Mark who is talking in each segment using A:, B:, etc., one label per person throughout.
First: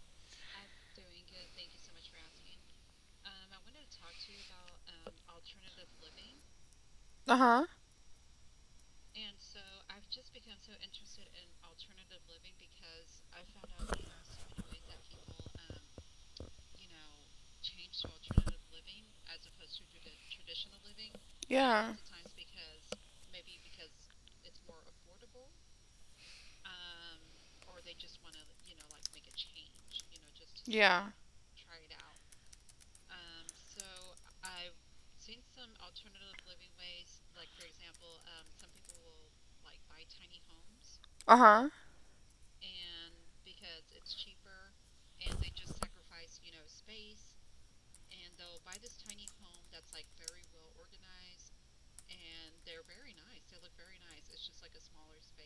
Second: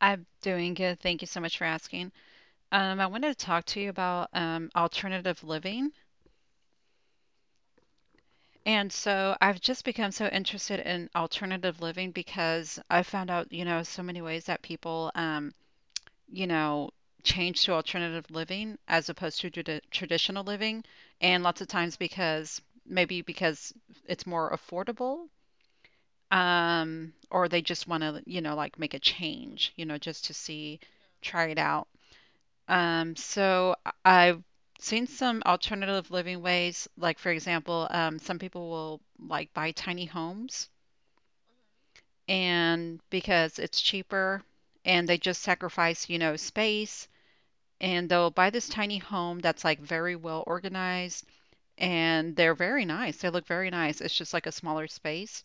A: I'm doing good. Thank you so much for asking. I wanted to talk to you about alternative living.
B: Uh huh.
A: And so I've just become so interested in alternative living because I found out, you know, so many ways that people, you know, change to alternative living as opposed to traditional living. And lots of
B: Yeah.
A: times because maybe because it's more affordable, or they just want to, you know, like make a change, you know, just to see,
B: Yeah.
A: try it out. I've seen some alternative living ways. Like, for example, some people will like buy tiny homes
B: Uh huh.
A: and because it's cheaper and they just sacrifice, you know, space and they'll buy this tiny home that's like very well organized and they're very nice. They look very nice. It's just like a smaller space.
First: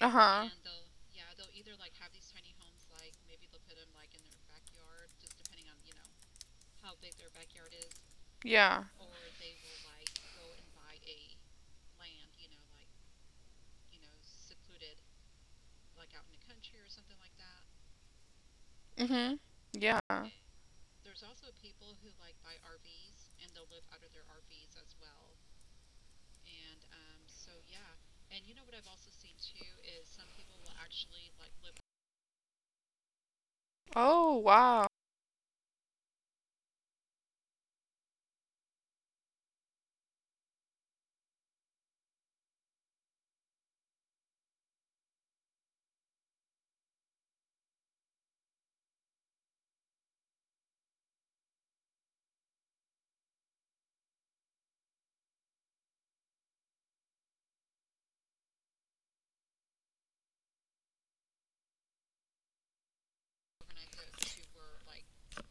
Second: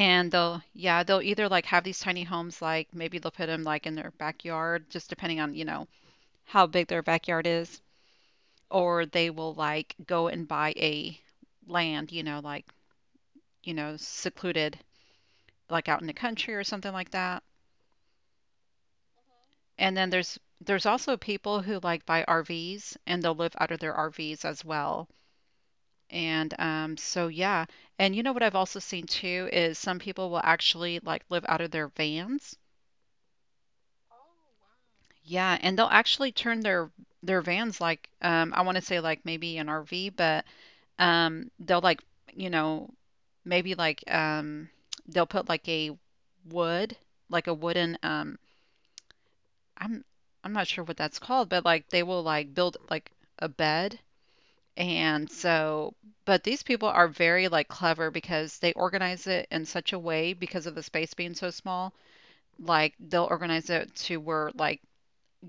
B: Uh huh.
A: they'll, yeah, they'll either like have these tiny homes, like maybe they'll put them like in their backyard, just depending on, you know, how big their backyard is
B: Yeah.
A: or they will like go and buy a land, secluded, like out in the country or something like that.
B: Mm hmm.
A: And
B: Yeah.
A: then there's also people who like buy RVs and they'll live out of their RVs as well. And so yeah, and you know what I've also seen too is some people will actually like live out of their vans.
B: Oh, wow.
A: Yeah, and they'll actually turn their vans like I want to say like maybe an RV, but Um, they'll like, you know, maybe like um, they'll put like a wood, like a wooden I'm I'm not sure what that's called, but like they will like build like a bed. And so, but these people are very like clever because they organize it in such a way because of the space being so small. Like they'll organize it to where like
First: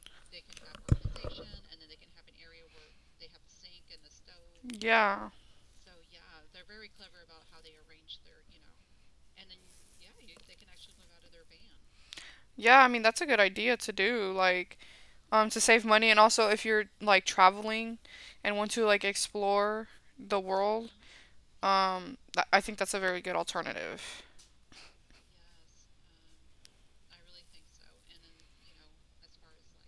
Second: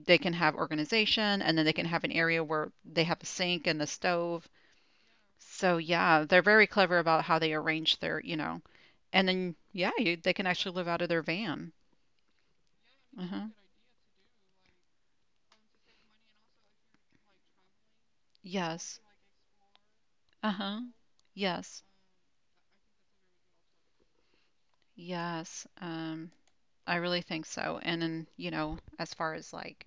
A: they can have organization and then they can have an area where they have a sink and a stove.
B: Yeah.
A: So yeah, they're very clever about how they arrange their, you know, and then yeah, you, they can actually live out of their van.
B: Yeah, I mean that's a good
A: Uh-huh.
B: idea to do, to save money, and also if you're like traveling and want to
A: Yes.
B: like explore the
A: Uh-huh.
B: world.
A: Yes.
B: I think that's a very good alternative.
A: Yes. I really think so. And then, you know, as far as like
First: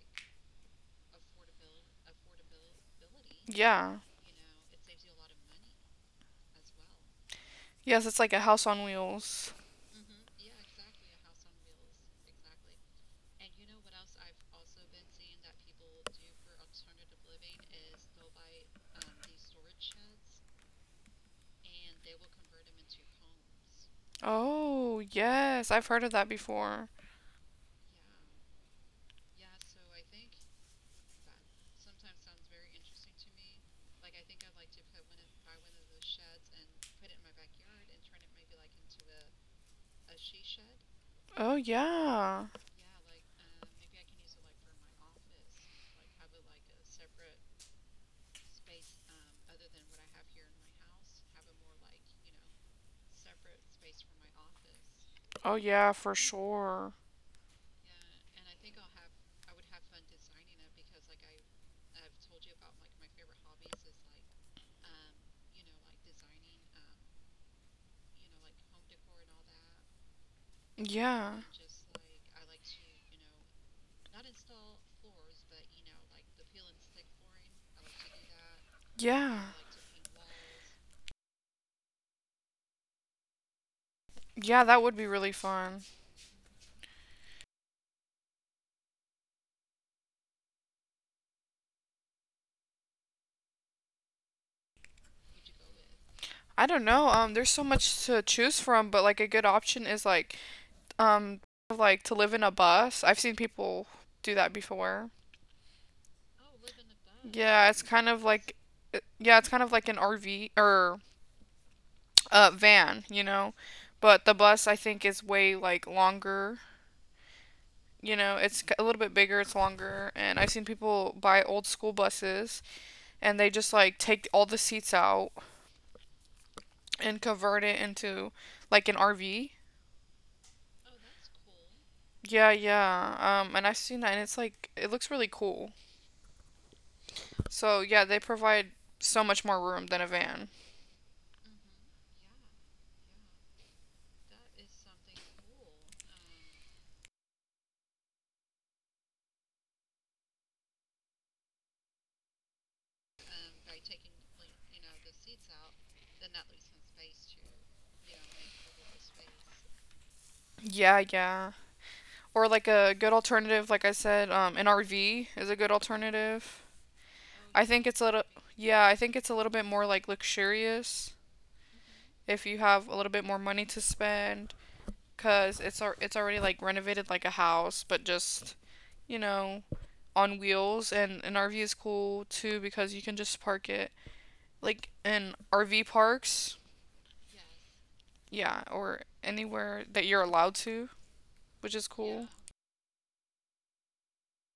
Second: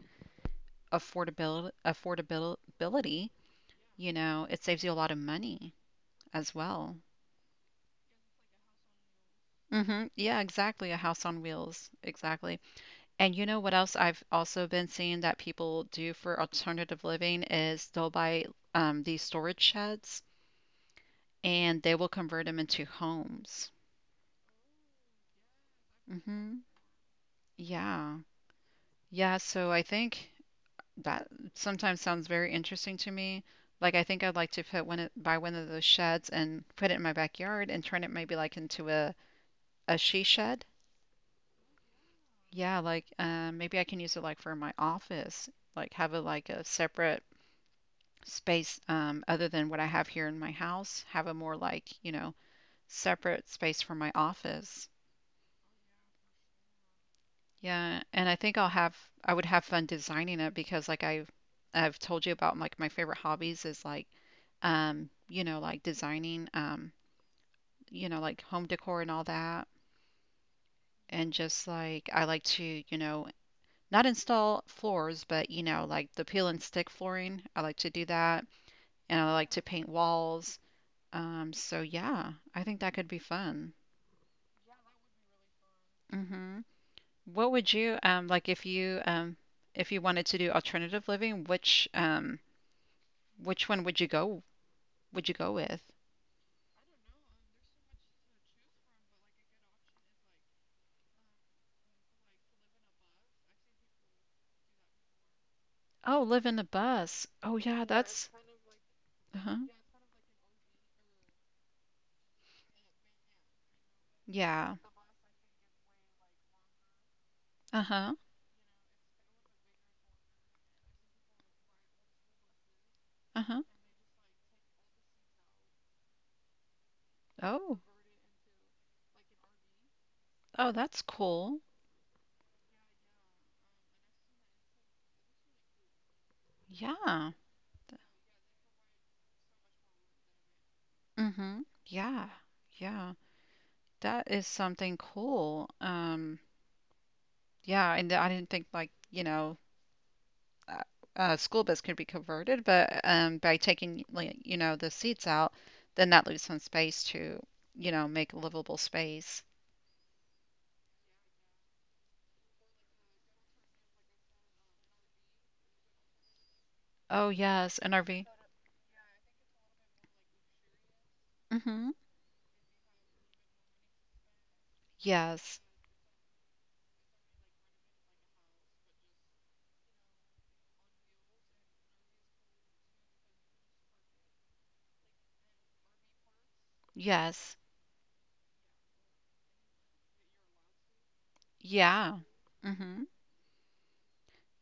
A: affordability,
B: Yeah.
A: you know, it saves you a lot of money as well.
B: Yes, it's like a house on wheels.
A: Mm-hmm. Yeah, exactly. A house on wheels. Exactly. And you know what else I've also been seeing that people do for alternative living is they'll buy these storage sheds and they will convert them into homes.
B: Oh, yes, I've heard of that
A: Hmm
B: before.
A: Yeah. Yeah. So I think that sometimes sounds very interesting to me. Like I think I'd like to put buy one of those sheds and put it in my backyard and turn it maybe like into a she shed.
B: Oh, yeah.
A: Yeah, like maybe I can use it like for my office, like have a like a separate space other than what I have here in my house, have a more like, you know, separate space for my office.
B: Oh, yeah, for sure.
A: Yeah, and I think I would have fun designing it because I've told you about like my favorite hobbies is like you know, like designing you know, like home decor and all that and
B: Yeah.
A: just like I like to, you know, not install floors, but you know, like the peel and stick flooring, I like to do that and I
B: Yeah.
A: like to paint walls. So yeah, I think that could be fun.
B: Yeah, that would be really fun.
A: Hmm What would you like if you wanted to do alternative living, which one would you go with?
B: I don't know. There's so much to choose from, but like a good option is um, like to live in a bus. I've seen people do that before.
A: Oh, live in a bus. Oh yeah,
B: Yeah, it's
A: that's
B: kind of like
A: uh-huh.
B: yeah, it's kind of like an RV or van, you know. But the
A: Yeah.
B: bus I think is way like longer.
A: Uh-huh.
B: You know, it's c- a little bit bigger, it's longer, and I've seen people buy old school buses,
A: Uh-huh.
B: and they just like take all the seats out and
A: Oh.
B: convert it into like an RV.
A: Oh, that's cool.
B: Yeah, yeah. And I've seen that and it's like it looks really cool.
A: Yeah.
B: So, yeah, they provide so much more room than a van.
A: Mm-hmm. Yeah. Yeah. That is something cool. Yeah, and I didn't think like, you know, uh, school bus could be converted, but by taking like, you know, the seats out, then that leaves some space to, you know, make a livable space.
B: Yeah, yeah. Or like a good alternative, like I said, an RV is a good alternative.
A: Oh
B: I
A: yes,
B: think
A: an
B: it's a
A: RV.
B: little, yeah, I think it's a little bit more like luxurious
A: Mm-hmm.
B: if you have a little bit more money to spend,
A: Yes.
B: cause it's already like renovated like a house, but just, you know, on wheels. And an RV is cool too because you can just park it like in RV parks,
A: Yes.
B: yeah, or anywhere that you're allowed to, which is
A: Yeah.
B: cool. Yeah.
A: Mm-hmm.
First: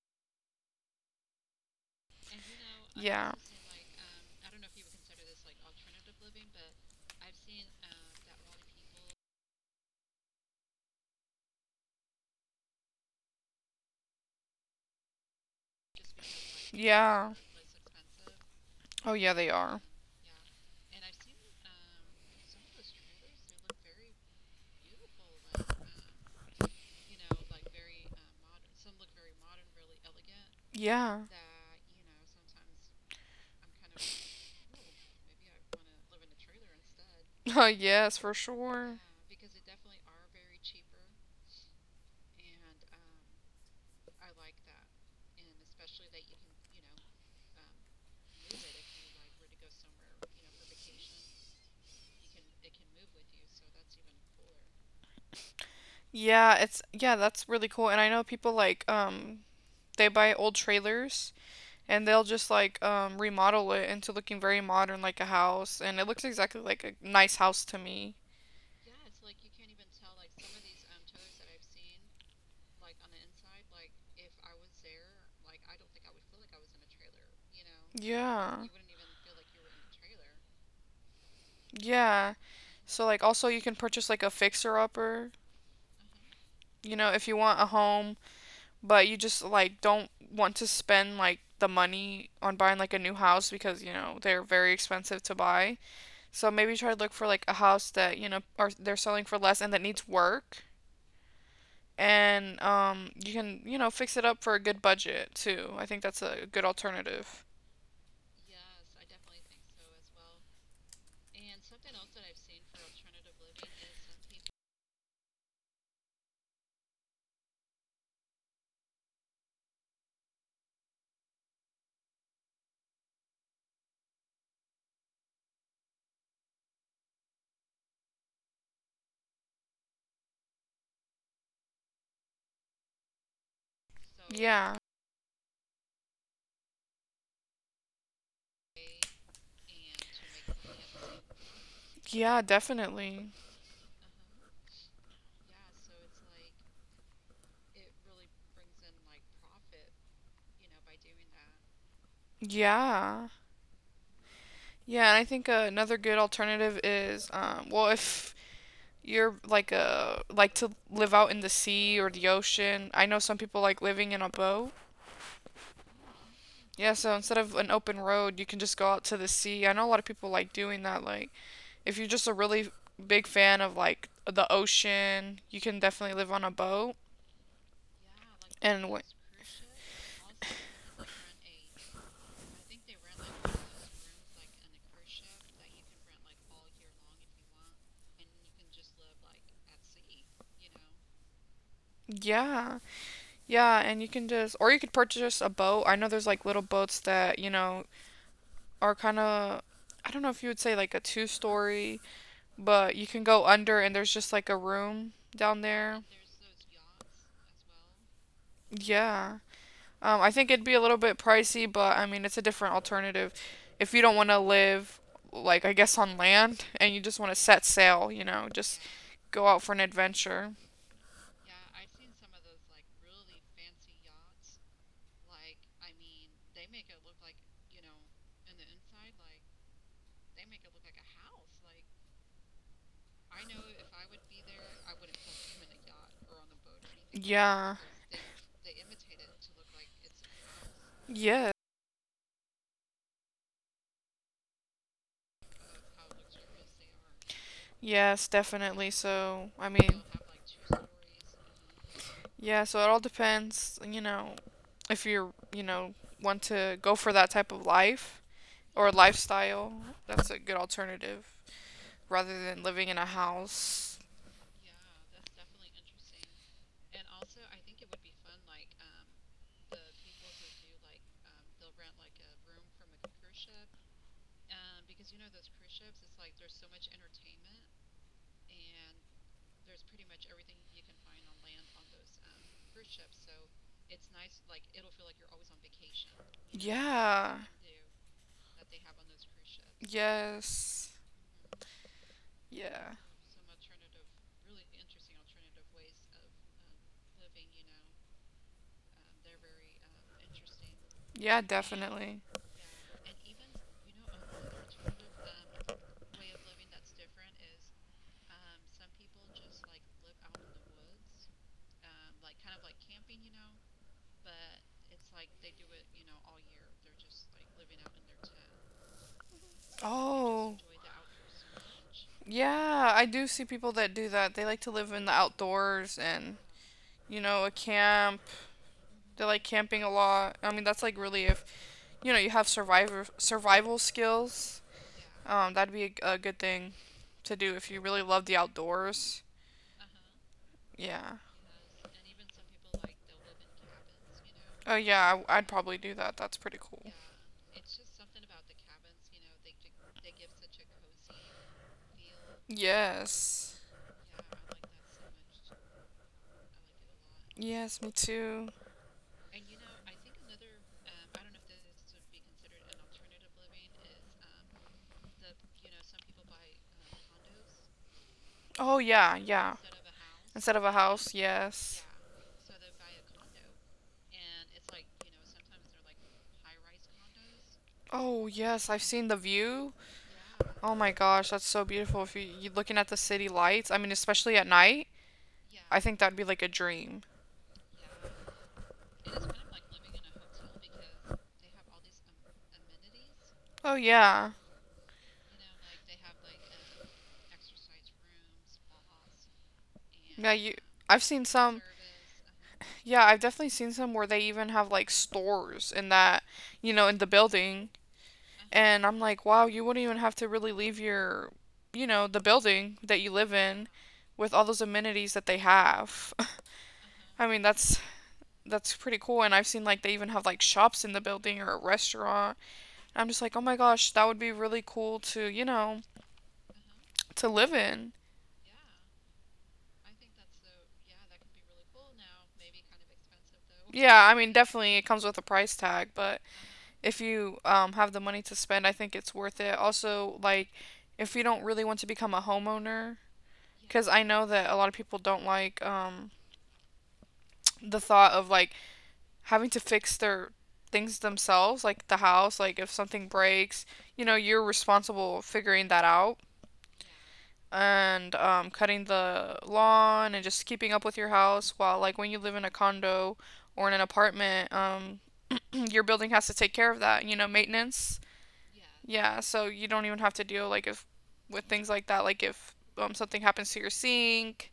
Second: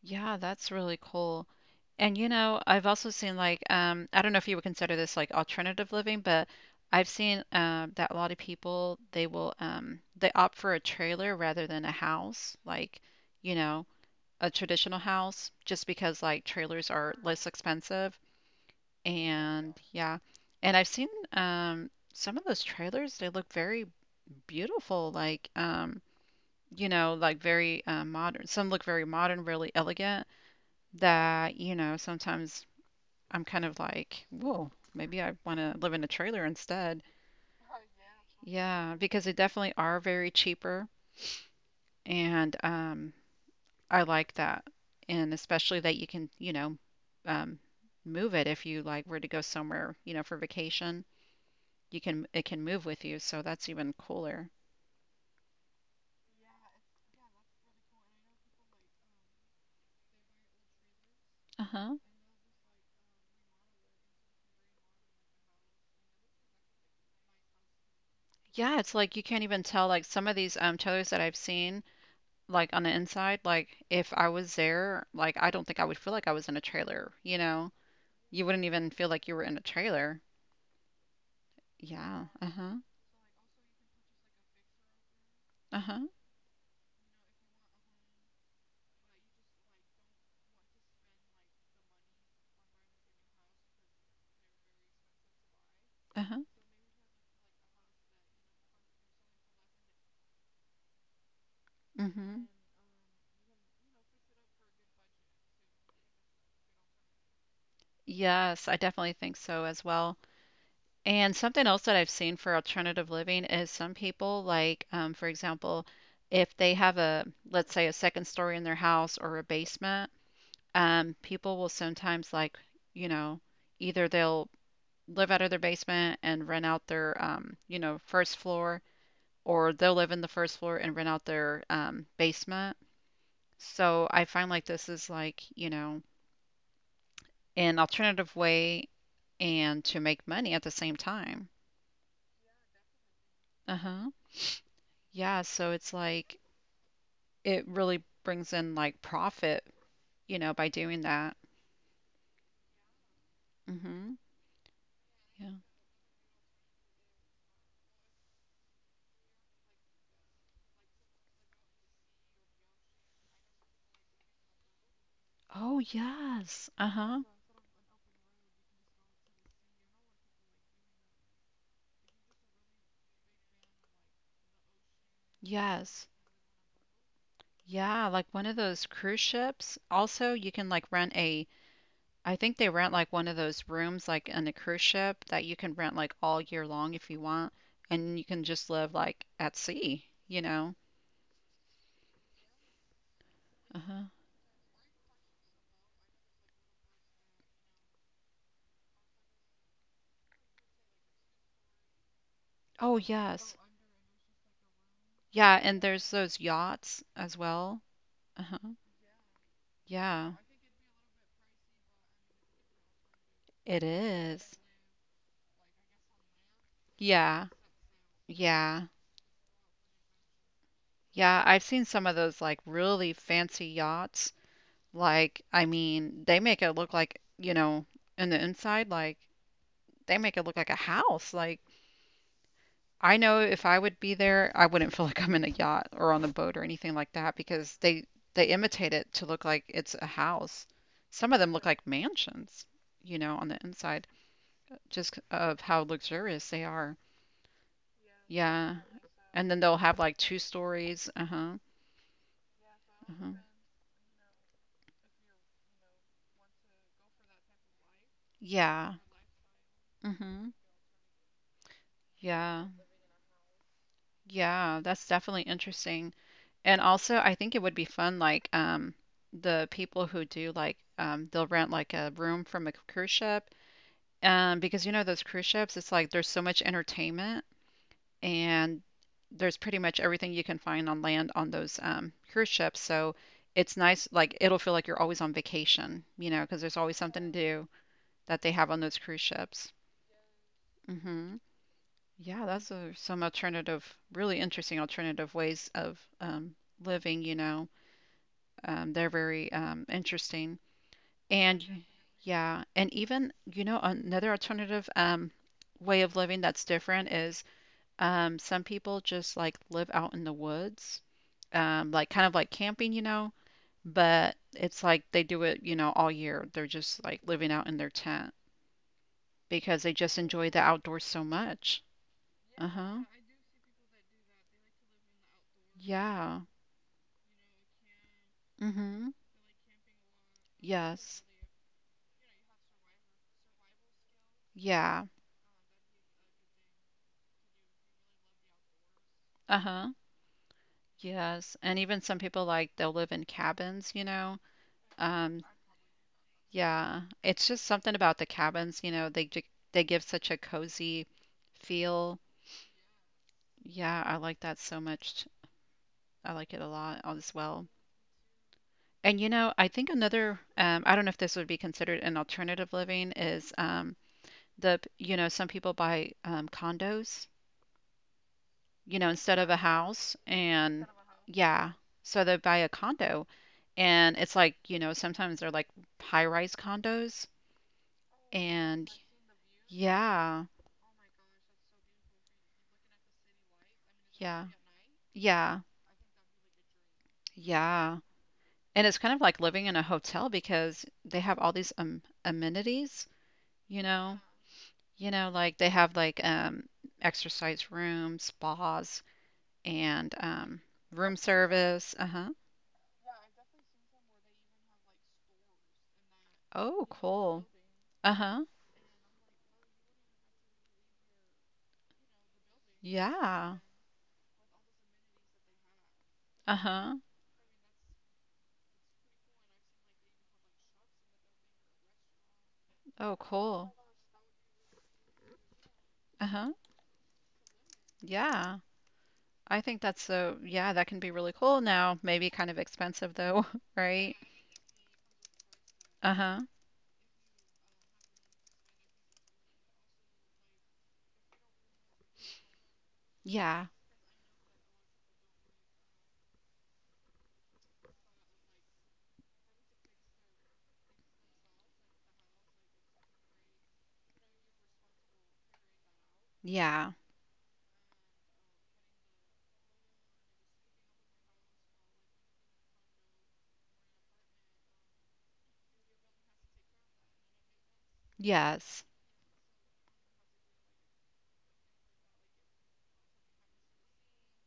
A: Yeah, that's really cool. And you know, I've also
B: Yeah.
A: seen like I don't know if you would consider this like alternative living, but I've seen that a lot of people they opt for a trailer rather than a house, like you know, a traditional house just because like trailers are
B: Yeah.
A: less expensive.
B: Oh, yeah, they
A: And
B: are.
A: yeah, and I've seen some of those trailers, they look very beautiful, like, you know, like very modern. Some look very modern, really elegant,
B: Yeah.
A: that, you know, sometimes I'm kind of like, whoa, maybe I want to live in a trailer instead.
B: Oh, yes, for sure.
A: Yeah, because they definitely are very cheaper. And I like that. And especially that you can, you know, um, move it if you like were to go somewhere, you know, for vacation. You can it can move with you, so that's even cooler.
B: Yeah, that's really cool. And I know people like they buy old trailers
A: Uh-huh.
B: and they'll just like remodel it into looking very modern like a house, and it looks exactly like a nice house to me.
A: Yeah, it's like you can't even tell like some of these trailers that I've seen like on the inside, like if I was there, like I don't think I would feel like I was in a trailer, you know. You
B: Yeah.
A: wouldn't even feel like you were in a trailer. Yeah.
B: Yeah.
A: Uh-huh.
B: So like also you can purchase like a fixer upper,
A: Uh-huh.
B: you know, if you want a home but you just like don't want to spend like the money on buying like a new house because you know they're very expensive to buy.
A: Uh-huh.
B: So maybe try to look for like a house that you know are they're selling for less and that needs work,
A: Mm-hmm.
B: and you can you know fix it up for a good budget too. I think that's a good alternative.
A: Yes, I definitely think so as well. And something else that I've seen for alternative living is some people, like, for example, if they have a, let's say, a second story in their house or a basement, people will sometimes, like, you know, either they'll live out of their basement and rent out their, you know, first floor, or they'll live in the first floor and rent out their basement. So I find like
B: Yeah,
A: this is like, you know, an alternative way and to make money at the same time.
B: yeah, definitely.
A: Uh-huh. Yeah, so it's like, it really brings in like profit, you know, by doing that.
B: Yeah.
A: Hmm
B: Yeah, and I think
A: Yeah.
B: another good alternative is, well, if you're like a like to live out in the sea or the ocean. I know some people like living in a boat.
A: Oh, yes.
B: Yeah, so
A: Uh-huh.
B: instead of an open road, you can just go out to the sea. I know a lot of people like doing that. Like, if you're just a really big fan of like the ocean, you can
A: Yes.
B: definitely live on a boat.
A: Yeah, like one of
B: And
A: those
B: what?
A: cruise ships. Also, you can like rent a, I think they rent like one of those rooms like on the cruise ship that you can rent like all year long if you want, and you can just live like at sea, you know.
B: yeah, yeah, And you
A: Uh-huh.
B: can just or you could purchase a boat. I know there's like little boats that you know are kind of I don't know if you would say like a two story, but
A: Oh,
B: you can go
A: yes.
B: under, and there's just like a room down
A: Yeah, and
B: there.
A: there's those yachts as well. Uh-huh.
B: Yeah. I
A: Yeah,
B: think it'd be a little bit pricey, but I mean, it's a different alternative.
A: it
B: If you don't want to
A: is.
B: live, like, I guess on land, and you just want to
A: Yeah.
B: set sail, you know, just
A: Yeah.
B: go out for an adventure.
A: Yeah, I've seen some of those like really fancy yachts. Like, I mean, they make it look like, you know, in the inside, like they make it look like a house. Like, I know if I would be there, I wouldn't feel like I'm in a yacht or on the boat or anything like that
B: Yeah.
A: because they imitate it to look like it's a house. Some of
B: Yeah.
A: them look like mansions, you know, on the inside, just of how luxurious they are.
B: Yes,
A: Yeah.
B: definitely. So,
A: And then
B: I
A: they'll
B: mean,
A: have like two stories. Uh-huh.
B: yeah, so it all
A: Uh-huh.
B: depends, you know, if you're, you know, want to go for that type of life or
A: Yeah.
B: lifestyle, that's a good
A: Mm-hmm.
B: alternative rather than
A: Yeah.
B: living in a house.
A: Yeah, that's definitely interesting. And also, I think it would be fun, like, the people who do like, they'll rent like a room from a cruise ship. Because you know, those cruise ships, it's like there's so much entertainment and there's pretty much everything you can find on land on those, cruise ships. So it's nice, like, it'll feel like you're always on vacation, you know, because there's always
B: Yeah.
A: something to do that they have on those cruise ships.
B: Yes.
A: Hmm Yeah, that's
B: Yeah.
A: a, some alternative, really interesting alternative ways of living, you know. They're very interesting.
B: Yeah,
A: And
B: definitely.
A: yeah, and even, you know, another alternative way of living that's different is some people just like live out in the woods, like kind of like camping, you know, but it's like they do it, you know, all year. They're just like living out in their tent because they just enjoy
B: Oh.
A: the outdoors so much.
B: Yeah, I
A: Uh-huh.
B: do see people that do that. They like to live in the outdoors, and,
A: Yeah.
B: you know, a camp.
A: Mm-hmm.
B: They like camping a lot. I mean, that's like really
A: Yes.
B: if, you know, you have survivor survival skills.
A: Yeah.
B: That'd be a good thing to do if you really love the outdoors.
A: Uh-huh.
B: Yeah.
A: Yes. And even some people like they'll live in cabins, you know.
B: Oh yeah,
A: Um,
B: I'd probably do that. That's pretty cool.
A: yeah. It's just something about the cabins, you know, they give such a cozy feel.
B: Yes.
A: Yeah, I like that so much. I like it a lot as well.
B: Yes, me too.
A: And you know, I think another I don't know if this would be considered an alternative living is the you know, some people buy condos
B: Oh
A: you know,
B: yeah,
A: instead
B: yeah.
A: of a house.
B: Instead of a
A: And
B: house,
A: yeah,
B: yes.
A: so they buy a condo. And it's like, you know, sometimes they're like high rise condos.
B: Oh yes, I've
A: And
B: seen the view.
A: yeah,
B: Oh my gosh, that's so beautiful. If you, you're looking at the city lights, I mean, especially at
A: yeah,
B: night,
A: yeah,
B: I think that'd be like a dream.
A: yeah. And it's kind of like living in a hotel because they have all these amenities,
B: Oh
A: you know,
B: yeah.
A: you know, like they have like exercise rooms, spas, and
B: Yeah, you. I've
A: room
B: seen some.
A: service. Uh-huh.
B: Yeah, I've definitely seen some where they even have like stores in that, you
A: Oh,
B: know, in the
A: cool.
B: building.
A: Uh-huh.
B: And I'm like, wow, you wouldn't even have to really leave your, you know, the building that you live
A: Yeah.
B: in with all those amenities that they have.
A: Uh-huh.
B: I mean, that's pretty cool, and I've seen like they even have like shops in the building or a restaurant. I'm
A: Oh,
B: just like, "Oh my
A: cool.
B: gosh, that would be really cool to, you know,
A: Uh-huh.
B: to live in."
A: Yeah. I think that's so, yeah, that can be really cool now. Maybe kind of expensive though,
B: Yeah, I
A: right?
B: mean, definitely it comes with a price tag, but
A: Uh-huh.
B: if you have the money to spend, I think it's worth it. Also, like, if you don't really want to become a homeowner,
A: Yeah.
B: because I know that a lot of people don't like the thought of like having to fix their things themselves, like the house, like if something breaks, you know, you're responsible for figuring that out
A: Yeah.
B: and cutting the lawn and just keeping up with your house. While like when you live in a condo or in an apartment, your building has to take care of that, you know, maintenance.
A: Yes.
B: Yeah, so you don't even have to deal like if with things like that, like if something happens to your sink,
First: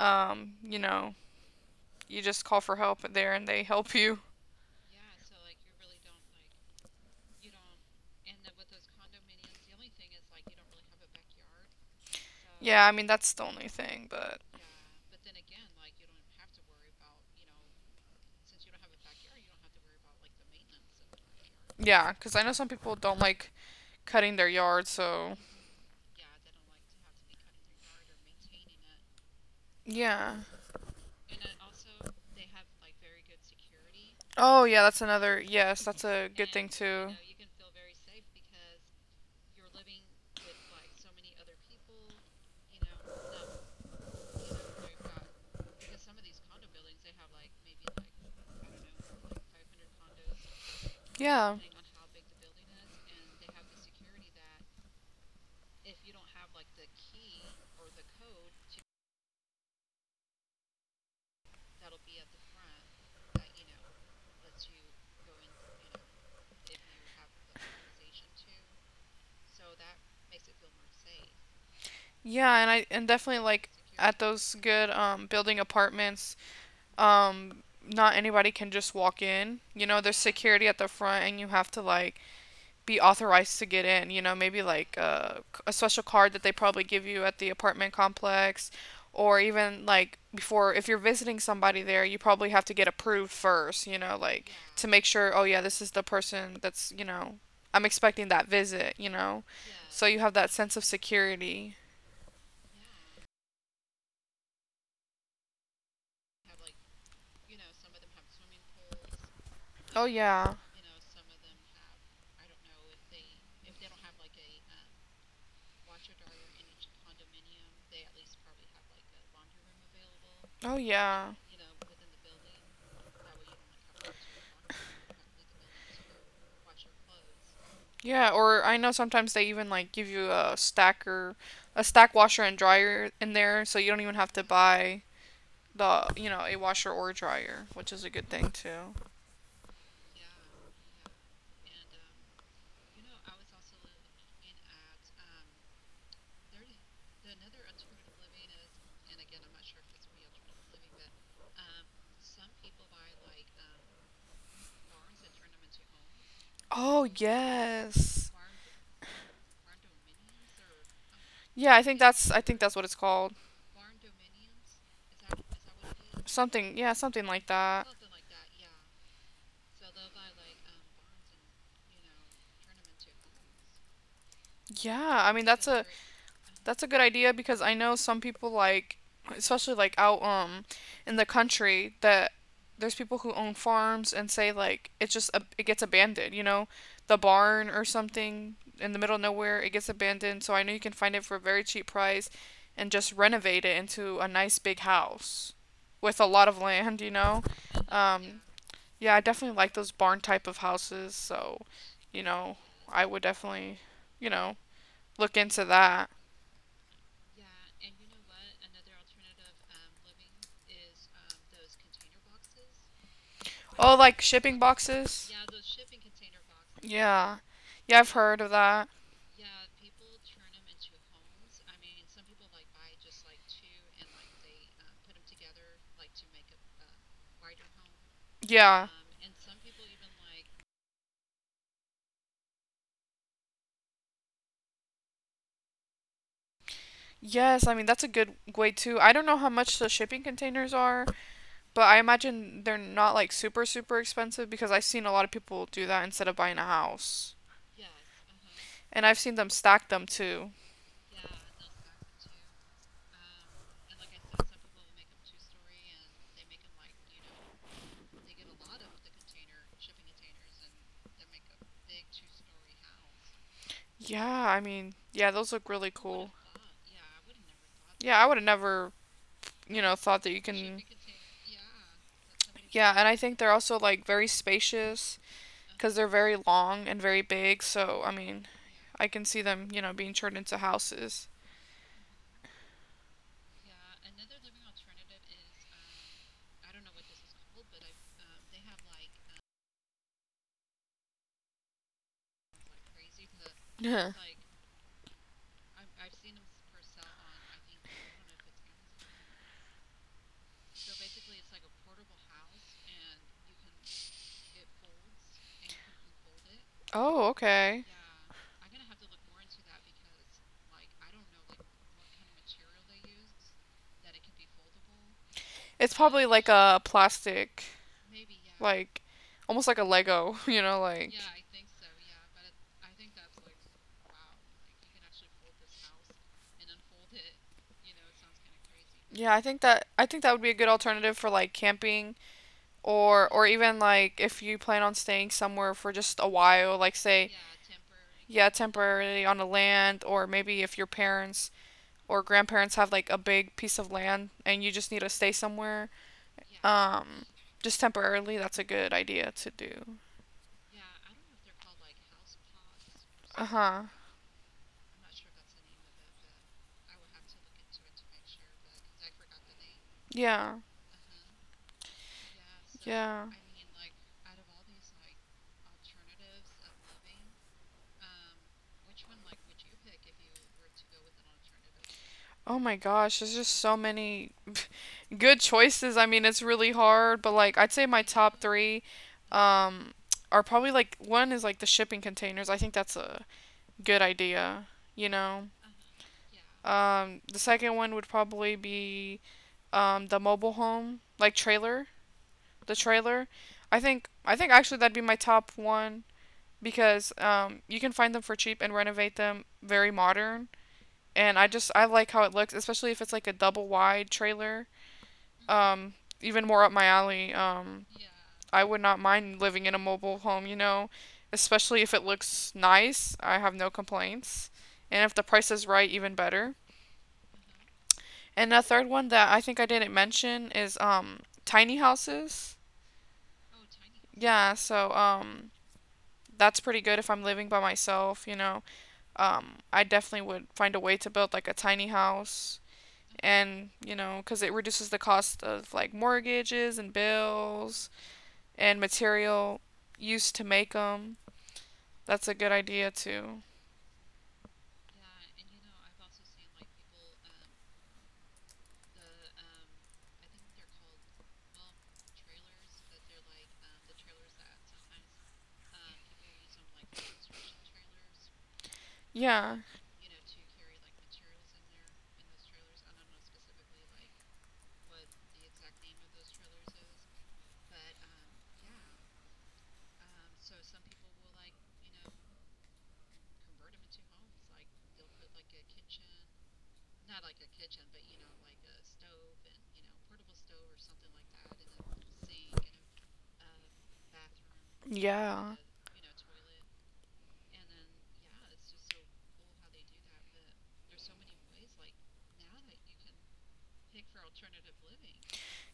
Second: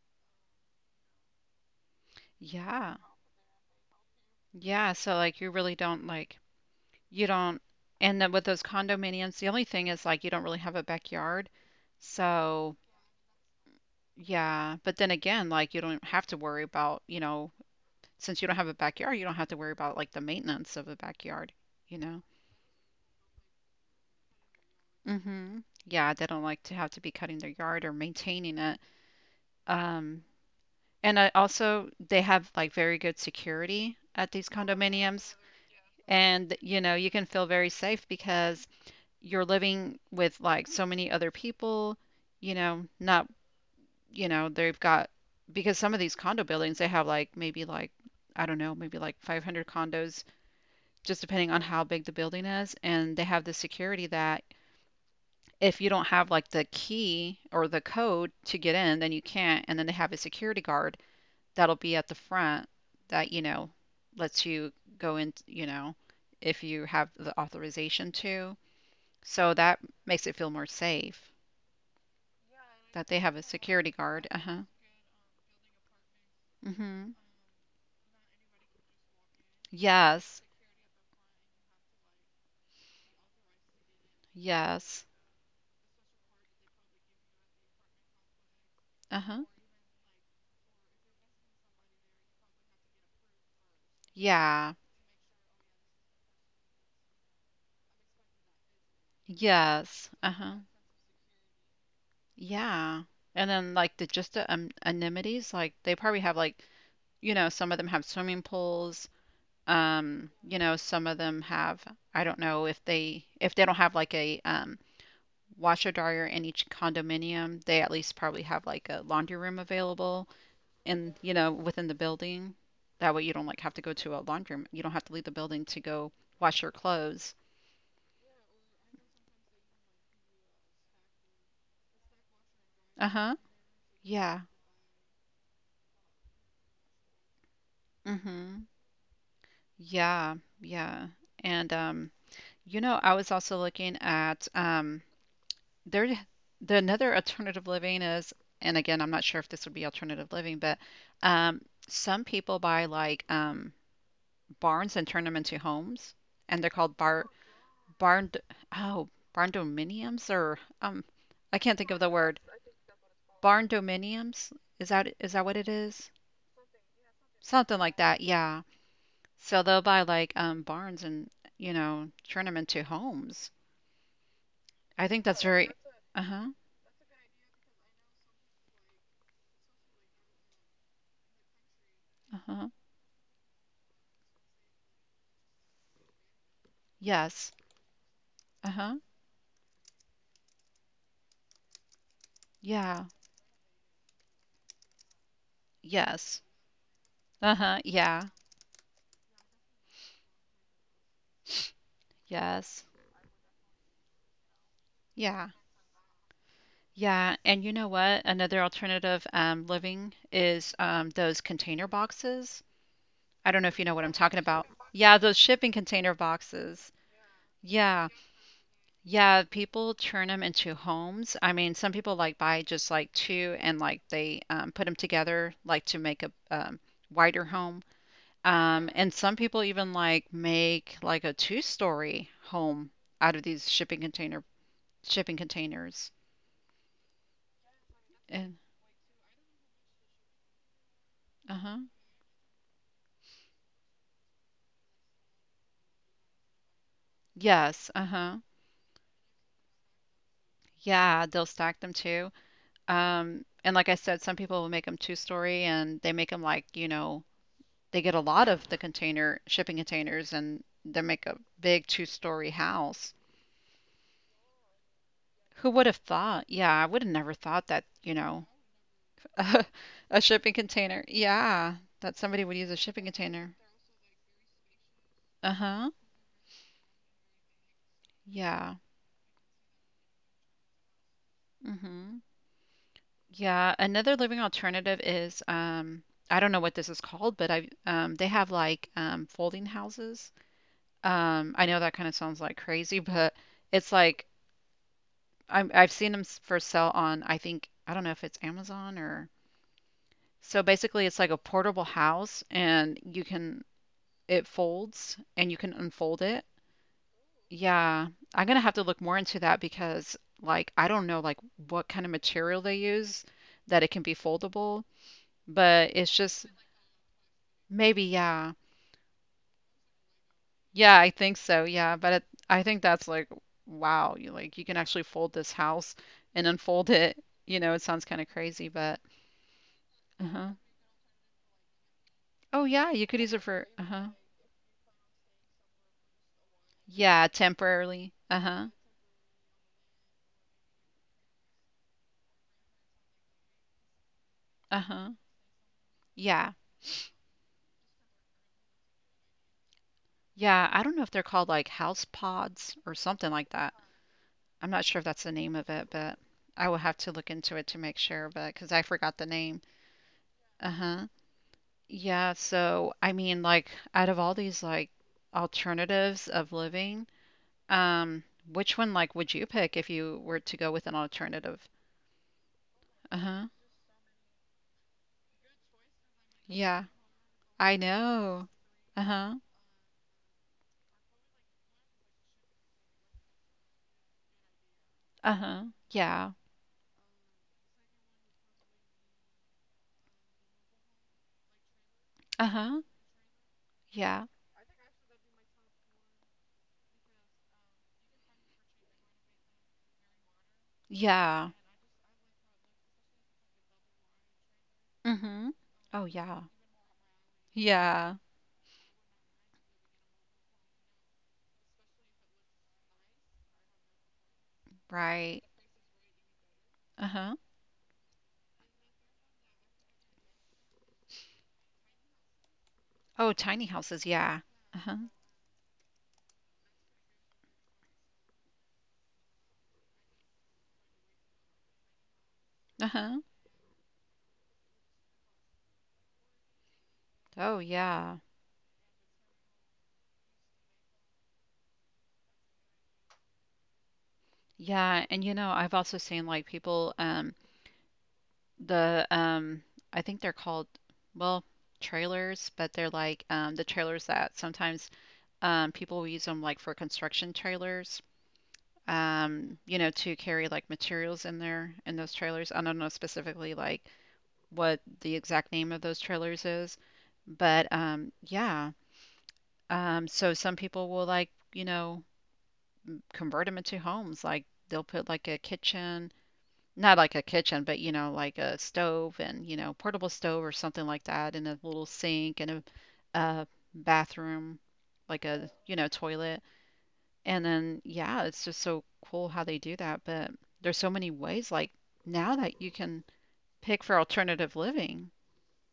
B: you know, you just call for
A: Yeah.
B: help there and they help you.
A: Yeah. So like you really don't like you don't and then with those condominiums, the only thing is like you don't really have a backyard. So
B: Yeah, I mean that's the only thing, but
A: yeah. But then again, like you don't have to worry about, since you don't have a backyard, you don't have to worry about like the maintenance of the backyard, you
B: yeah,
A: know?
B: because I know some people don't like cutting their yard, so
A: Hmm. Yeah, they don't like to have to be cutting their yard or maintaining it. Um,
B: yeah.
A: and I also, they have like very good security at these
B: Oh yeah, that's
A: condominiums.
B: another yes, that's a good
A: And,
B: thing too.
A: you can feel very safe because you're living with like so many other people, you know, not, you know, they've got, because some of these condo buildings, they have like maybe like, I don't know, maybe like 500 condos, just depending
B: Yeah.
A: on how big the building is. And they have the security that if you don't have like the key or the code to get in, then you can't. And then they have a security guard that'll be at the front that, lets you go in, if you have the authorization to. So that makes it feel more safe
B: Yeah, and I and
A: that they have
B: definitely
A: a
B: like
A: security
B: at
A: guard.
B: those
A: Uh-huh.
B: good building apartments,
A: Mm-hmm.
B: um not anybody can just walk in. You know, there's
A: Yes.
B: security at the front and you have to like be authorized to get in, you know, maybe like
A: Yes.
B: a special card that they probably give you at the apartment complex, or
A: Uh-huh.
B: even like before if you're visiting somebody there, you probably have to get approved first, you know, like
A: Yeah.
B: to make sure oh yeah, this is the person that's, you know, I'm expecting that visit, you know. So
A: Yes.
B: you have that
A: Uh-huh.
B: sense of security.
A: Yeah. And then like the just the amenities, like they probably have like, some of them have swimming pools.
B: Oh yeah.
A: You know, some of them have, I don't know if they don't have like a washer dryer in each condominium, they at least probably have like a laundry room available
B: Oh
A: in,
B: yeah.
A: within the building. That way you don't like have to go to a laundry room. You don't have to leave the building to go wash your clothes.
B: Yeah, or I know sometimes they even like give you a stacker, a stack washer and dryer in
A: Uh-huh.
B: there, so you don't even have to
A: Yeah.
B: buy the, you know, a washer or dryer, which is a good thing
A: Mm-hmm.
B: too.
A: Yeah. Yeah. And You know, I was also looking at there the another alternative living is, and again, I'm not sure if this would be alternative living, but um, some people buy like barns and turn them into homes, and they're called
B: Oh, yes.
A: barn, oh, barn dominiums, or I
B: Yeah,
A: can't think of the
B: I
A: word.
B: think that's what it's called.
A: Barn dominiums, is that what it is?
B: Something, yeah, something like
A: Something
B: that.
A: like that, yeah. So they'll buy like barns and, you know, turn them into homes. I
B: Yeah,
A: think
B: I
A: that's
B: mean
A: very, uh-huh,
B: that's a good idea because I know some people like especially like out in the country that
A: uh-huh,
B: there's people who own farms and say like it just ab- it gets abandoned, you know, the
A: yes.
B: barn or something in
A: Uh-huh.
B: the middle of nowhere, it gets abandoned. So I know you can find it for a very cheap price and
A: Yeah.
B: just renovate it into a nice big house with a
A: Yes.
B: lot of land, you know.
A: Uh-huh. Yeah.
B: Um yeah, I definitely like those barn type of houses, so you know,
A: Yes.
B: I would definitely, you know, look
A: Yeah.
B: into that.
A: Yeah. And you know what? Another alternative living is those container boxes. I don't know if you know
B: Oh,
A: what I'm
B: like
A: talking
B: shipping
A: about. Yeah,
B: boxes?
A: those shipping container boxes.
B: Yeah. Yeah,
A: Yeah.
B: I've heard of that.
A: Yeah, people turn them into homes. I mean, some people like buy just like two and like they put them together like to make a wider home.
B: Yeah.
A: And some people even like make like a two-story home out of these shipping containers.
B: Yes, I mean that's a good
A: And
B: way too. I don't know how much the shipping containers are,
A: uh-huh.
B: but I imagine they're not like super expensive because I've seen a lot of people do that instead of buying a house.
A: Yes, uh-huh.
B: And I've seen them stack them too.
A: Yeah, they'll stack them too. And like I said, some people will make them two-story, and they make them like, they get a lot of the container shipping containers, and they make a big two-story house.
B: Yeah, I mean, yeah, those
A: Who
B: look
A: would have
B: really cool.
A: thought? Yeah, I would have never thought that, you
B: Yeah, I
A: know,
B: would have never, you know,
A: a
B: thought that you
A: shipping
B: can.
A: container. Yeah, that somebody would use a
B: Yeah,
A: shipping
B: and I think
A: container.
B: they're also like very spacious
A: Uh-huh.
B: because they're very long and very big. So I mean,
A: Yeah.
B: I can see them, you know, being turned into houses.
A: Mhm. Yeah, another living alternative is I don't know what this is called, but I they have like folding houses. I know that kind of sounds like crazy, but it's
B: Oh,
A: like I've seen them for sale on, I think, I don't know if it's Amazon or, so basically it's like a portable house and you can, it folds and you can unfold it.
B: okay.
A: Yeah, I'm gonna have to look more into that because, like, I don't know, like, what kind of material they use that it can be foldable, but
B: It's
A: it's
B: probably
A: just,
B: like a plastic,
A: maybe, yeah,
B: like almost like a Lego. You know,
A: yeah, I
B: like
A: think so, yeah, but it, I think that's like, wow, you like you can actually fold this house and unfold it. You know, it sounds kind of crazy, but
B: yeah. I think that would
A: uh-huh.
B: be a good alternative for like camping
A: Oh yeah, you could use it
B: or
A: for
B: even
A: uh-huh.
B: like if you plan on staying somewhere for just a while, like
A: Yeah,
B: say
A: temporarily.
B: yeah,
A: Uh-huh.
B: temporarily on a land, or maybe if your parents or grandparents have like a big piece of land and you just need to
A: Uh-huh.
B: stay somewhere.
A: Yeah.
B: Um, just temporarily, that's a good idea to do.
A: Yeah, I don't know if they're called like house pods or something
B: Uh
A: like that.
B: huh.
A: I'm not sure if that's the name of it, but I will have to look into it to make sure, but because I forgot the name.
B: Yeah.
A: Uh huh. Yeah. So, I
B: Yeah.
A: mean, like, out of all these like alternatives of living, um, which one like would you pick if you were to go with an alternative?
B: Oh my
A: Uh
B: gosh, there's
A: huh.
B: just so many good choices. I mean, it's really
A: Yeah.
B: hard, but like I'd
A: I
B: say my top
A: know.
B: three
A: Uh huh.
B: um, are probably like one is like the shipping containers. I think that's a good idea, you
A: Uh
B: know.
A: huh. Yeah.
B: The second one would probably be the mobile home, like trailer,
A: Uh
B: the
A: huh.
B: trailer. I think
A: Yeah.
B: I think actually that'd be my top one, because you can find them for cheap and renovate them very modern. And I
A: Yeah.
B: just I like how it looks, especially if it's like a double wide trailer.
A: Mm hmm.
B: Um,
A: Oh, yeah.
B: Even more up my alley.
A: Yeah.
B: I would not mind living in a mobile home, you know, especially if it looks nice. I have no complaints. And if the
A: Right.
B: price is right, even better.
A: Uh huh.
B: And a third one that I think I didn't mention is tiny houses.
A: Oh, tiny houses. Yeah.
B: Yeah,
A: Uh
B: so
A: huh.
B: that's pretty good if I'm living by myself. I definitely would find a way to build like a tiny house,
A: Uh huh.
B: and you know, because it reduces the cost of like mortgages and
A: Oh
B: bills
A: yeah.
B: and material used to make them. That's a good idea too.
A: Yeah, and you know, I've also seen like people the I think they're called, well, trailers, but they're like the trailers that sometimes people will use them like for construction trailers.
B: Yeah,
A: You know, to carry like materials in there in those trailers. I don't know specifically like what the exact name of those trailers is, but yeah. So some people will like, convert them into homes, like they'll put like a kitchen, not like a kitchen, but you know, like a stove and you know, portable stove or something like that, and a little sink and a bathroom, like a,
B: yeah,
A: you know, toilet. And then yeah, it's just so cool how they do that. But there's so many ways like now that you can pick for alternative living.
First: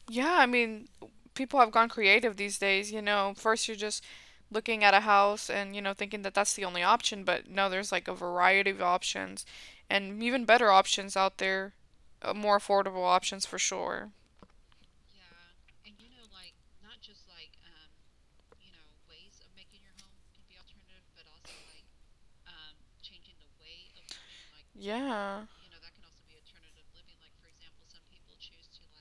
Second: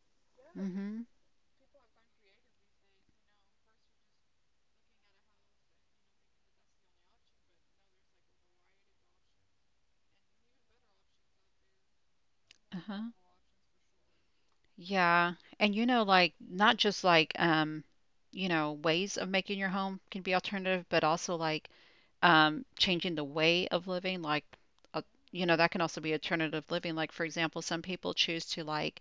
B: yeah. I mean,
A: Hmm.
B: people have gone creative these days. You know, first you're just looking at a house and you know thinking that that's the only option, but no, there's like a variety of options, and even better options out there, more
A: Uh-huh.
B: affordable options for sure.
A: Yeah. And you know, like not just like you know, ways of making your home can be alternative, but also like changing the way of living, like uh,
B: Yeah.
A: you know, that can also be alternative living, like for example some people choose to like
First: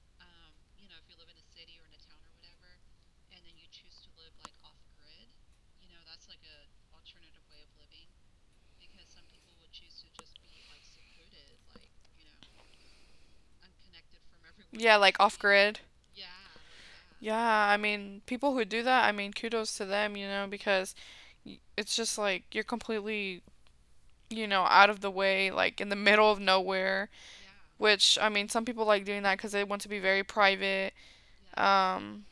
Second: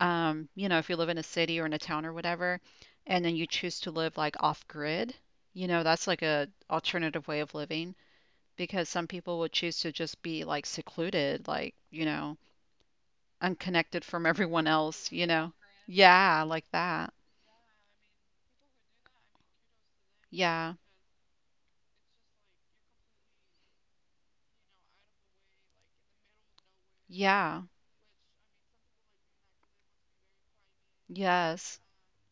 A: you know, if you live in a city or in a town or whatever, and then you choose to live like off grid, you know, that's like a alternative way of living, because some people will choose to just be like secluded, like you know, unconnected from everyone
B: Yeah,
A: else,
B: like
A: you
B: off
A: know.
B: grid.
A: Yeah, like that,
B: Yeah, I mean, people who do that, I mean, kudos to them, you know,
A: yeah,
B: because it's just like you're completely, you know, out of the way, like in the middle of nowhere,
A: yeah,
B: which I mean, some people like doing that because they want to be very private,
A: yes,
B: um,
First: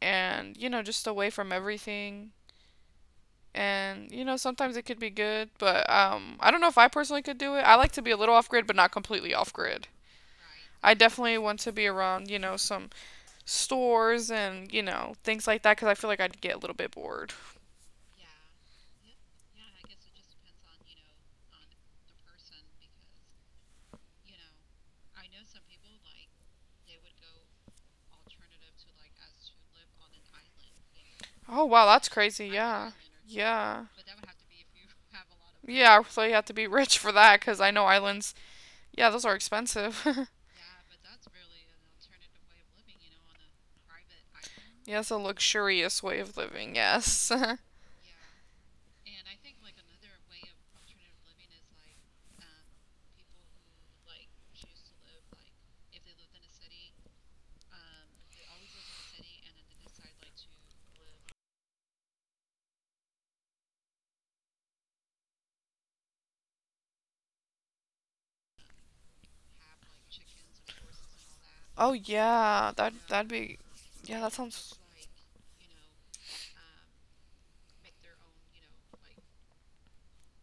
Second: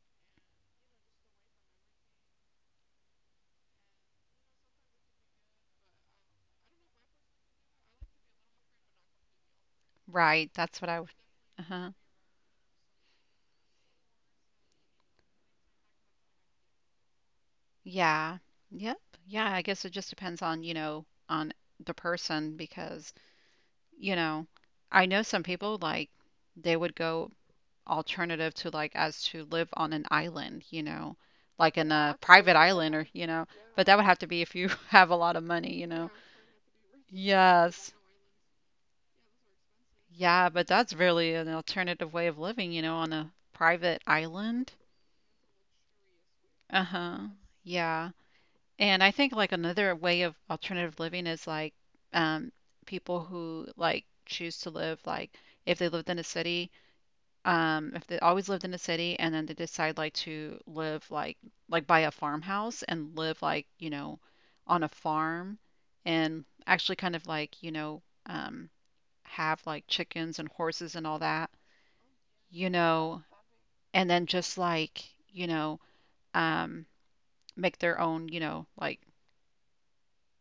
B: and, you know, just away from everything. And, you know, sometimes it could be good, but I don't know if I personally could do it. I like to be a little off grid, but not completely off grid.
A: right, that's what
B: I
A: I would,
B: definitely want to be
A: uh-huh.
B: around, you know, some stores and you know things like that because I feel like I'd get a little bit bored.
A: Yeah. Yep. Yeah, I guess it just depends on, on the person because, you know, I know some people like they would go alternative to like as to live on an island, you know,
B: Oh
A: like
B: wow,
A: in
B: that's
A: a
B: crazy.
A: private
B: Yeah,
A: island, or, you know,
B: yeah,
A: but that would have to be if you have a lot of money,
B: money.
A: you
B: Yeah.
A: know.
B: So you have to be rich for that because I know
A: Yes.
B: islands. Yeah, those are expensive.
A: Yeah, but that's really an alternative way of living, you know, on a private island.
B: Yes, a luxurious way of living.
A: Uh-huh.
B: Yes.
A: Yeah. And I think like another way of alternative living is like um, people who like choose to live like if they lived in a city, if they always lived in a city, and then they decide like to live like buy a farmhouse and live like, you know, on a farm, and actually kind of like, have like chickens and horses and all that,
B: Oh yeah,
A: you
B: that
A: know,
B: that'd be.
A: and
B: Yeah,
A: then
B: that
A: just
B: sounds.
A: like, you know, um, make their own, you know, like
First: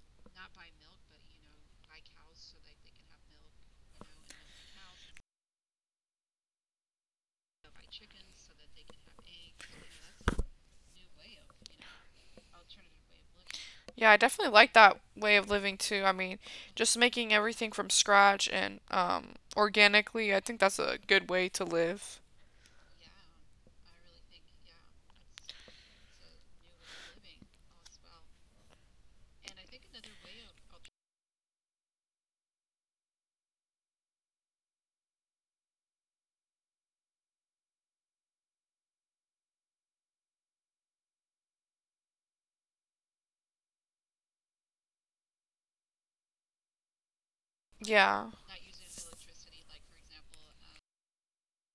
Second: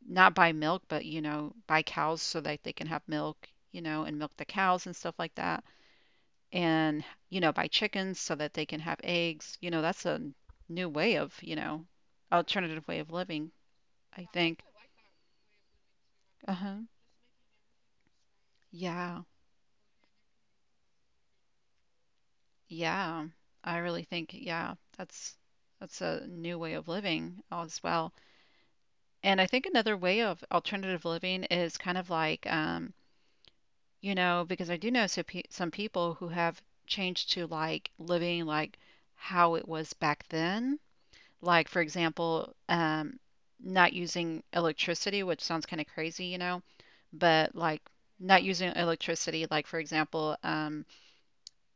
A: not buy milk, but you know, buy cows so that they can have milk, you know, and milk the cows and stuff like that. And you know, buy chickens so that they can have eggs. You know, that's a new way of, you know, alternative way of living,
B: Yeah, I
A: I
B: definitely
A: think.
B: like that way of living too. I mean,
A: Uh-huh.
B: just making everything from scratch and
A: Yeah.
B: organically. I think that's a good way to live.
A: Yeah. I really think yeah, that's a new way of living as well. And I think another way of alternative living is kind of like you know, because I do know so some people who have changed to like living like how it was back then. Like, for example, not using electricity, which sounds kind of crazy, you know, but like
B: Yeah.
A: not using electricity, like, for example,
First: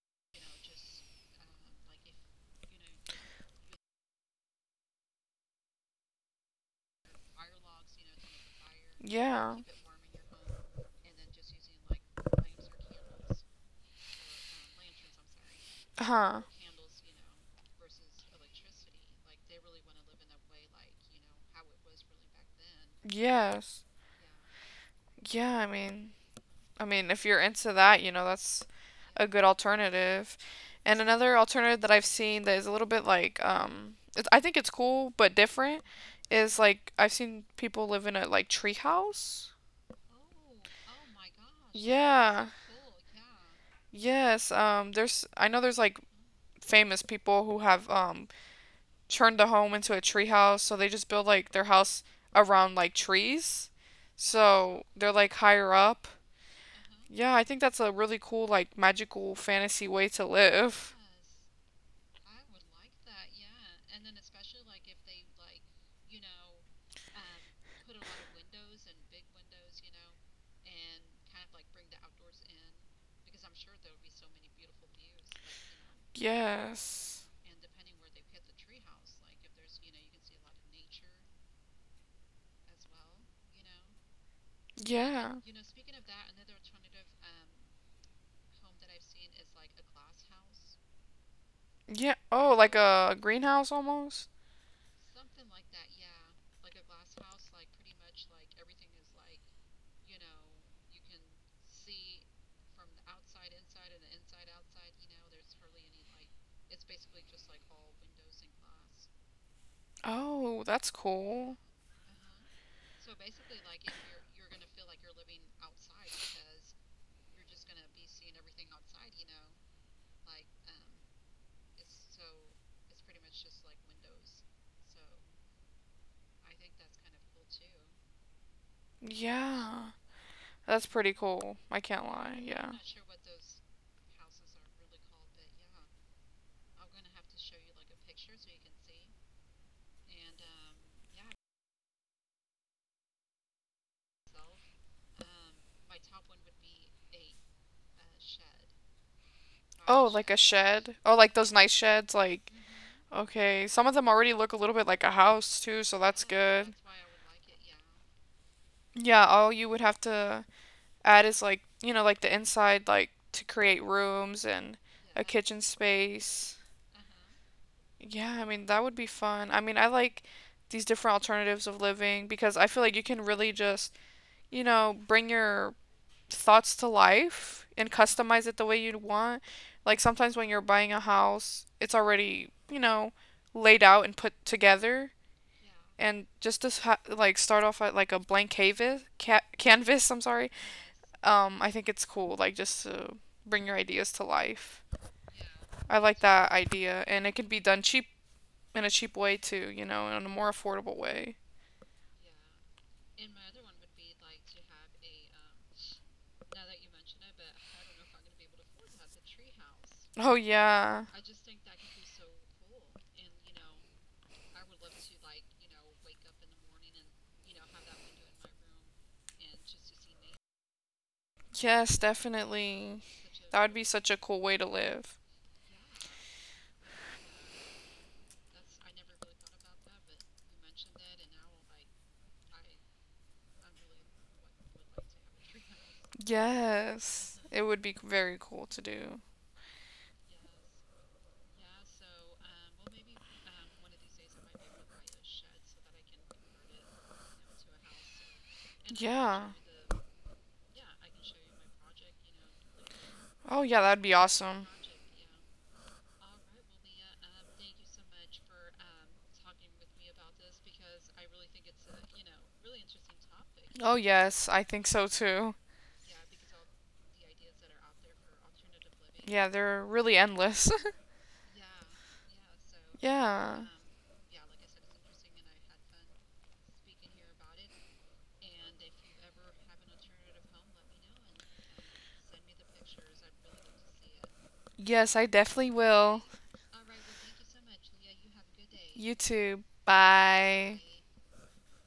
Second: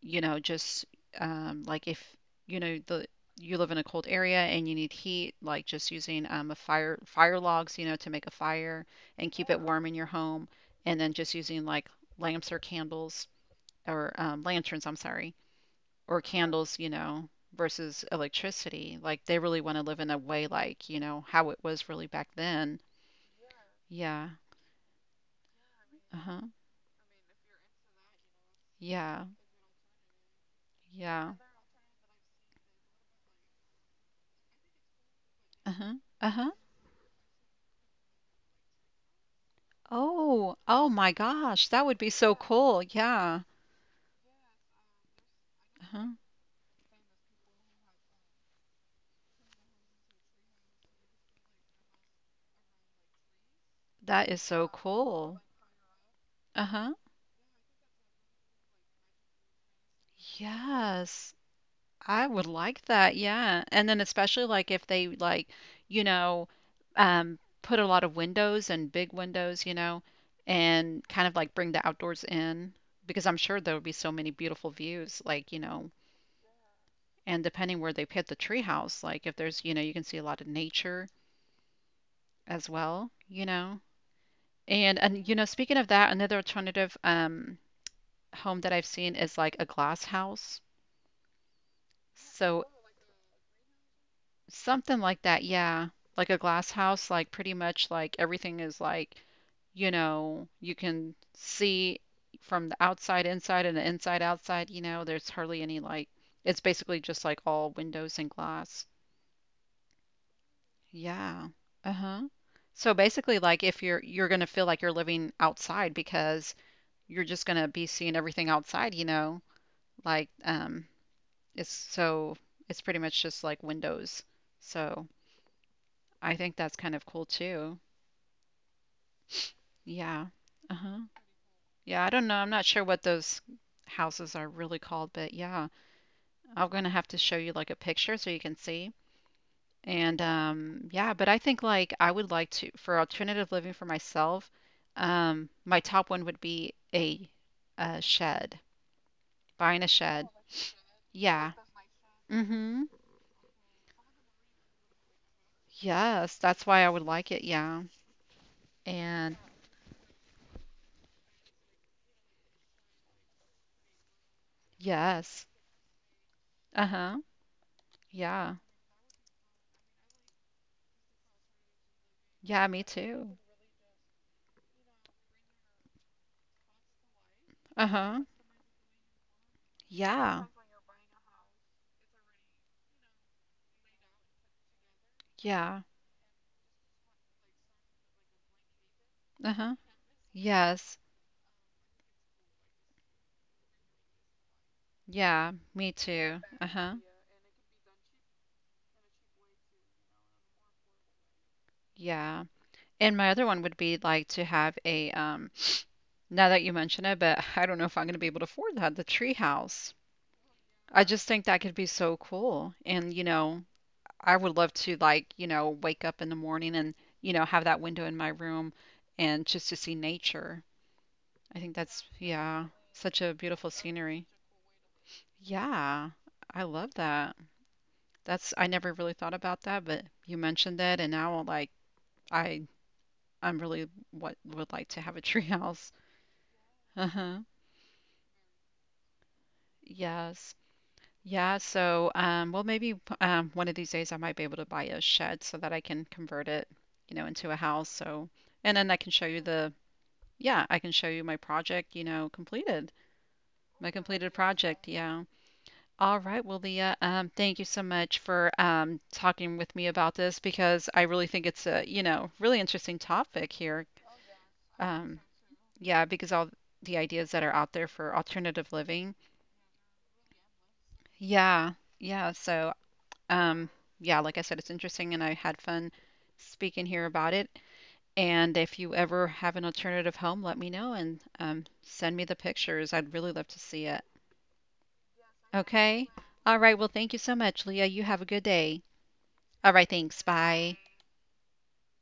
A: you know, just like if you know the, you live in a cold area and you need heat, like just using a fire fire logs, you know, to make a fire and keep
B: Yeah.
A: it warm in your home, and then just using like lamps or candles or lanterns, I'm sorry, or
B: Huh.
A: candles, you know, versus electricity. Like they really want to live in a way like you know how it was really back then.
B: Yes.
A: Yeah.
B: Yeah,
A: Uh huh.
B: I mean, if you're into that, you know, that's
A: Yeah.
B: a good alternative. And
A: Yeah.
B: another alternative that I've seen that is a little bit like, it's, I think it's cool but
A: Uh
B: different
A: huh. Uh huh.
B: is like I've seen people live in a like tree house.
A: Oh, oh my gosh, that would be so
B: Yeah.
A: cool. Yeah.
B: Yes. There's I know there's like
A: Uh-huh.
B: famous people who have turned the home into a tree house, so they just build like their house around like trees.
A: That is so
B: So they're like
A: cool.
B: higher up.
A: Uh-huh.
B: Yeah, I think that's a really cool, like, magical fantasy way to live.
A: Yes. I would like that. Yeah. And then especially like if they like, you know, put a lot of windows and big windows, you know, and kind of like bring the outdoors in because I'm sure there would be so many beautiful views like, you know,
B: Yes.
A: and depending where they put the treehouse, like if there's, you know, you can see a lot of nature as well, you know. And
B: Yeah.
A: you know, speaking of that, another alternative home that I've seen is like a glass house.
B: Yeah. Oh,
A: So
B: like a greenhouse almost?
A: something like that, yeah. Like a glass house, like pretty much like everything is like, you know, you can see from the outside inside and the inside outside, you know, there's hardly any like, it's basically just like all windows and glass.
B: Oh, that's
A: Yeah.
B: cool.
A: Uh-huh. So basically like if you're going to feel like you're living outside because you're just going to be seeing everything outside, you know? Like, it's so, it's pretty much just like windows. So I think that's kind of cool too.
B: Yeah.
A: Yeah.
B: That's
A: Uh-huh.
B: pretty cool. I can't
A: Yeah, I don't know.
B: lie.
A: I'm not
B: Yeah.
A: sure what those houses are really called, but yeah, I'm going to have to show you like a picture so you can see. And Yeah, but I think like I would like to, for alternative living for myself, my top one would be a shed, buying a
B: Oh,
A: shed.
B: like a shed. Oh, like
A: Yeah.
B: those nice sheds. Like,
A: Mm-hmm.
B: okay. Some of them already look a little bit like a house, too, so that's
A: Yes, that's
B: good.
A: why I would like it, yeah.
B: Yeah.
A: And
B: Oh, you would have to add is like you know like the inside like to create rooms and a
A: yes.
B: kitchen space.
A: Uh-huh.
B: Yeah, I
A: Yeah.
B: mean that would be fun. I mean I like these different alternatives of living because I
A: Yeah,
B: feel
A: me
B: like you can
A: too.
B: really just you know bring your thoughts to life and
A: Uh-huh.
B: customize it the way you'd want. Like sometimes
A: Yeah.
B: when you're buying a house, it's already you know laid out and put together
A: Yeah.
B: and just to like start off at like a blank canvas ca-
A: Uh-huh.
B: canvas I'm sorry.
A: Yes.
B: I think it's cool, like just to bring your ideas to life.
A: Yeah, me
B: I like
A: too.
B: that
A: Uh-huh.
B: idea, and it could be done cheap in a cheap way too, you know, in a more affordable way.
A: Yeah. And my other one would be like to have a now that you mention it, but I don't know if I'm going to be able to afford that, the tree house.
B: Oh
A: I
B: yeah,
A: just think that could be so cool. And you know, I would love to like, you know, wake up in the morning and you know, have that window in my room and just to see nature. I think
B: yes,
A: that's, yeah,
B: definitely.
A: such a
B: That
A: beautiful
B: would be such a
A: scenery.
B: cool way to live.
A: Yeah, I love that. That's, I never really thought about that, but you mentioned it, and now like I, I'm really what would like to have a treehouse.
B: Yes,
A: Uh-huh.
B: it would be very cool to do.
A: Yes. Yeah, so well, maybe one of these days I might be able to buy a shed so that I can convert it, you know, into a house. So, and then I can show you
B: Yeah.
A: the, yeah, I can show you my project, you know, completed,
B: Oh yeah,
A: my
B: that'd be
A: completed
B: awesome.
A: project. Yeah. All right, well, Leah, thank you so much for talking with me about this because I really think it's a, you know, really interesting topic here.
B: Oh yes, I think so
A: Um,
B: too.
A: yeah, because all the ideas that are out there for alternative living.
B: Yeah, they're really endless.
A: Yeah, yeah. So,
B: Yeah.
A: um, yeah, like I said, it's interesting and I had fun speaking here about it. And if you ever have an alternative home, let me know and send me the pictures. I'd really love to see it.
B: Yes, I definitely
A: Okay.
B: will.
A: All right. Well, thank you so much, Leah. You have a good day.
B: You too.
A: All right. Thanks. Bye.
B: Bye.